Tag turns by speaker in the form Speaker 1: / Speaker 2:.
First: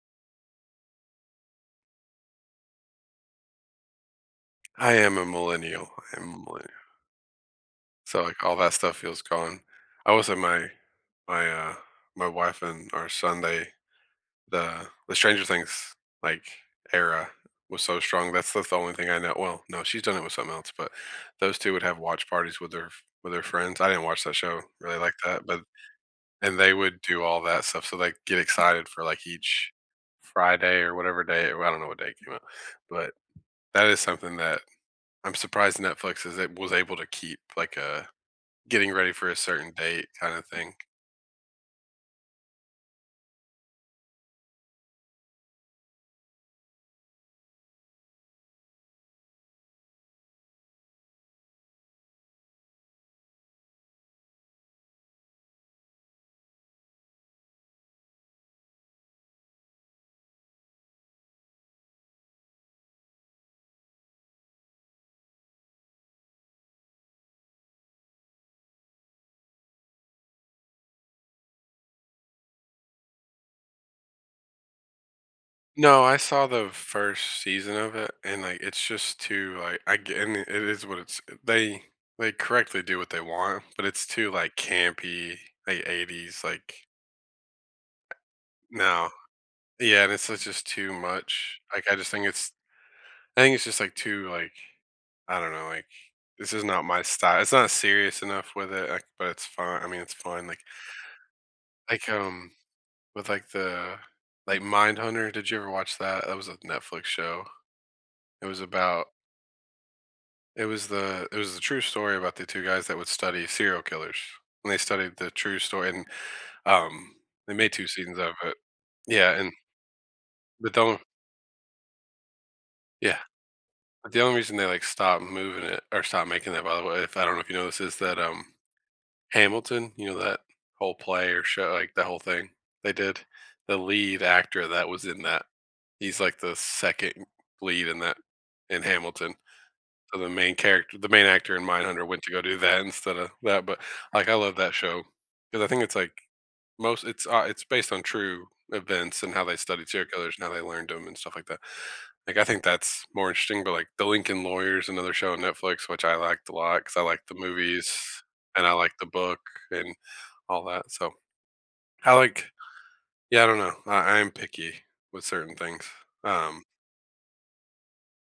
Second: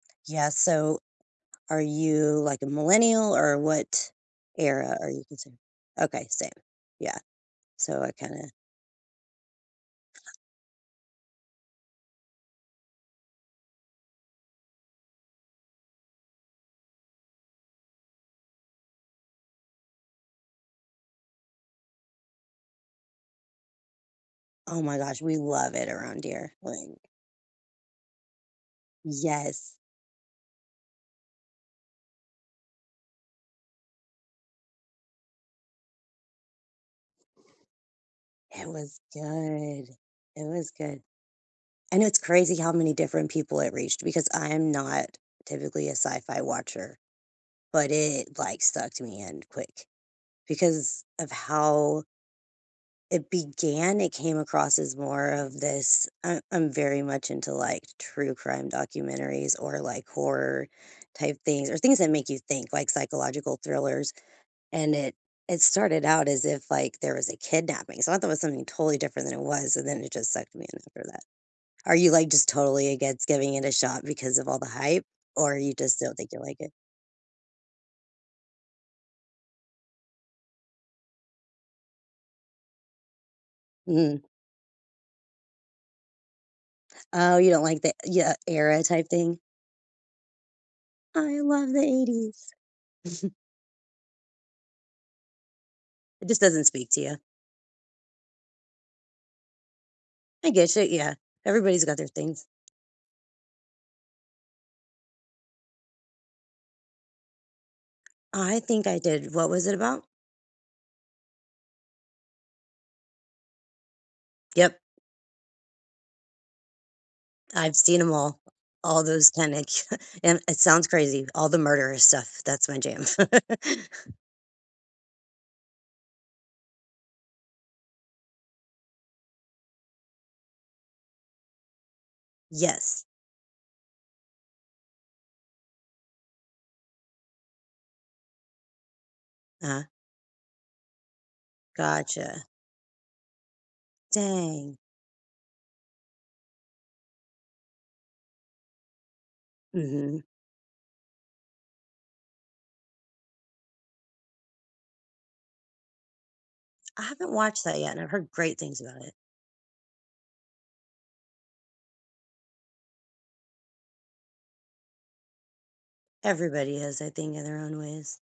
Speaker 1: Yeah, so are you, like, a millennial or what
Speaker 2: I
Speaker 1: era are
Speaker 2: am
Speaker 1: you
Speaker 2: a
Speaker 1: considered?
Speaker 2: millennial. I
Speaker 1: Okay,
Speaker 2: am a
Speaker 1: same.
Speaker 2: millennia
Speaker 1: Yeah. So I
Speaker 2: So, like,
Speaker 1: kinda
Speaker 2: all that stuff feels gone. I was at my my, uh my wife and our son, they the the Stranger Things, like, era was so strong, that's that's the only thing I know well, no, she's done it with something else, but those two would have watch parties with their f with their friends. I didn't watch that show
Speaker 1: Oh my
Speaker 2: really like
Speaker 1: gosh, we
Speaker 2: that, but
Speaker 1: love it around here.
Speaker 2: And they would
Speaker 1: Like
Speaker 2: do all that stuff, so, like, get excited for, like, each
Speaker 1: Yes.
Speaker 2: Friday or whatever day I don't know what day it came out. But that is something that I'm surprised Netflix is a was able to keep, like, a
Speaker 1: It
Speaker 2: getting
Speaker 1: was
Speaker 2: ready for a certain
Speaker 1: good.
Speaker 2: date kinda
Speaker 1: It was
Speaker 2: thing.
Speaker 1: good. I know it's crazy how many different people it reached because I am not typically a sci-fi watcher, but it, like, stuck to me, and quick because of how it began, it came across as more of this I I'm very much into, like, true crime documentaries or, like, horror type things, or things that make you think, like psychological thrillers and it it started out as if, like, there was a kidnapping so I thought it was something totally different than it was, and then it just sucked me in after that. Are you, like, just totally against giving it a shot because of all the hype, or you just
Speaker 2: No,
Speaker 1: don't
Speaker 2: I
Speaker 1: think you'll
Speaker 2: saw
Speaker 1: like
Speaker 2: the
Speaker 1: it?
Speaker 2: 1st season of it, and I it's just too I I ge and i it is what it's they they correctly do what they want, but it's
Speaker 1: Mhm.
Speaker 2: too, like, campy, late ‘80s like
Speaker 1: Oh, you don't like the yeah, era type
Speaker 2: No.
Speaker 1: thing?
Speaker 2: Yeah and it's just just too
Speaker 1: I
Speaker 2: much,
Speaker 1: love the
Speaker 2: like, I just think it's
Speaker 1: '80s.
Speaker 2: I think it's just, like, too, like I don't know, like,
Speaker 1: It just
Speaker 2: this is
Speaker 1: doesn't
Speaker 2: not
Speaker 1: speak
Speaker 2: my
Speaker 1: to ya.
Speaker 2: sty It's not serious enough with it, I but it's fu I mean, it's fun,
Speaker 1: I
Speaker 2: like
Speaker 1: get you, yeah. Everybody's got
Speaker 2: Like,
Speaker 1: their things.
Speaker 2: um, with like the like Mindhunter, did you ever watch that? That was a Netflix show. It
Speaker 1: I
Speaker 2: was
Speaker 1: think I
Speaker 2: about
Speaker 1: did. What was it about?
Speaker 2: it was the it was the true story about the 2 guys that would study serial killers, and they
Speaker 1: Yep.
Speaker 2: studied the true story, and, um They made
Speaker 1: I've
Speaker 2: 2
Speaker 1: seen 'em
Speaker 2: seasons of
Speaker 1: all
Speaker 2: it.
Speaker 1: all those
Speaker 2: Yeah, and
Speaker 1: panic and it
Speaker 2: but
Speaker 1: sounds
Speaker 2: don
Speaker 1: crazy, all the murderer stuff, that's my jam.
Speaker 2: Yeah. The only reason they like stopped moving it or stopped making it, by the way, if I don't know if you know this, is that, um, Hamilton, you know that whole play or show like the whole thing they
Speaker 1: Yes.
Speaker 2: did? The lead actor that was in that, he's like the 2nd lead in that in Hamilton.
Speaker 1: Uh-huh.
Speaker 2: So the main character the main actor in Mindhunter went to go
Speaker 1: Gotcha.
Speaker 2: do that instead of that, but like, I love that
Speaker 1: Dang.
Speaker 2: show 'cause I think it's like most it's, uh it's based on true events and how they studied serial
Speaker 1: Mhm.
Speaker 2: killers and how they learned them and stuff like that. Like, I think that's more interesting, but, like, The Lincoln Lawyer is another show on Netflix, which I liked a lot 'cause I
Speaker 1: I
Speaker 2: liked
Speaker 1: haven't
Speaker 2: the
Speaker 1: watched that
Speaker 2: movies
Speaker 1: yet, and I've heard great
Speaker 2: and I
Speaker 1: things
Speaker 2: liked
Speaker 1: about
Speaker 2: the
Speaker 1: it.
Speaker 2: book and all that, so I like yeah, I don't know. I I am picky with certain things. Um
Speaker 1: Everybody has, I think, in their own ways.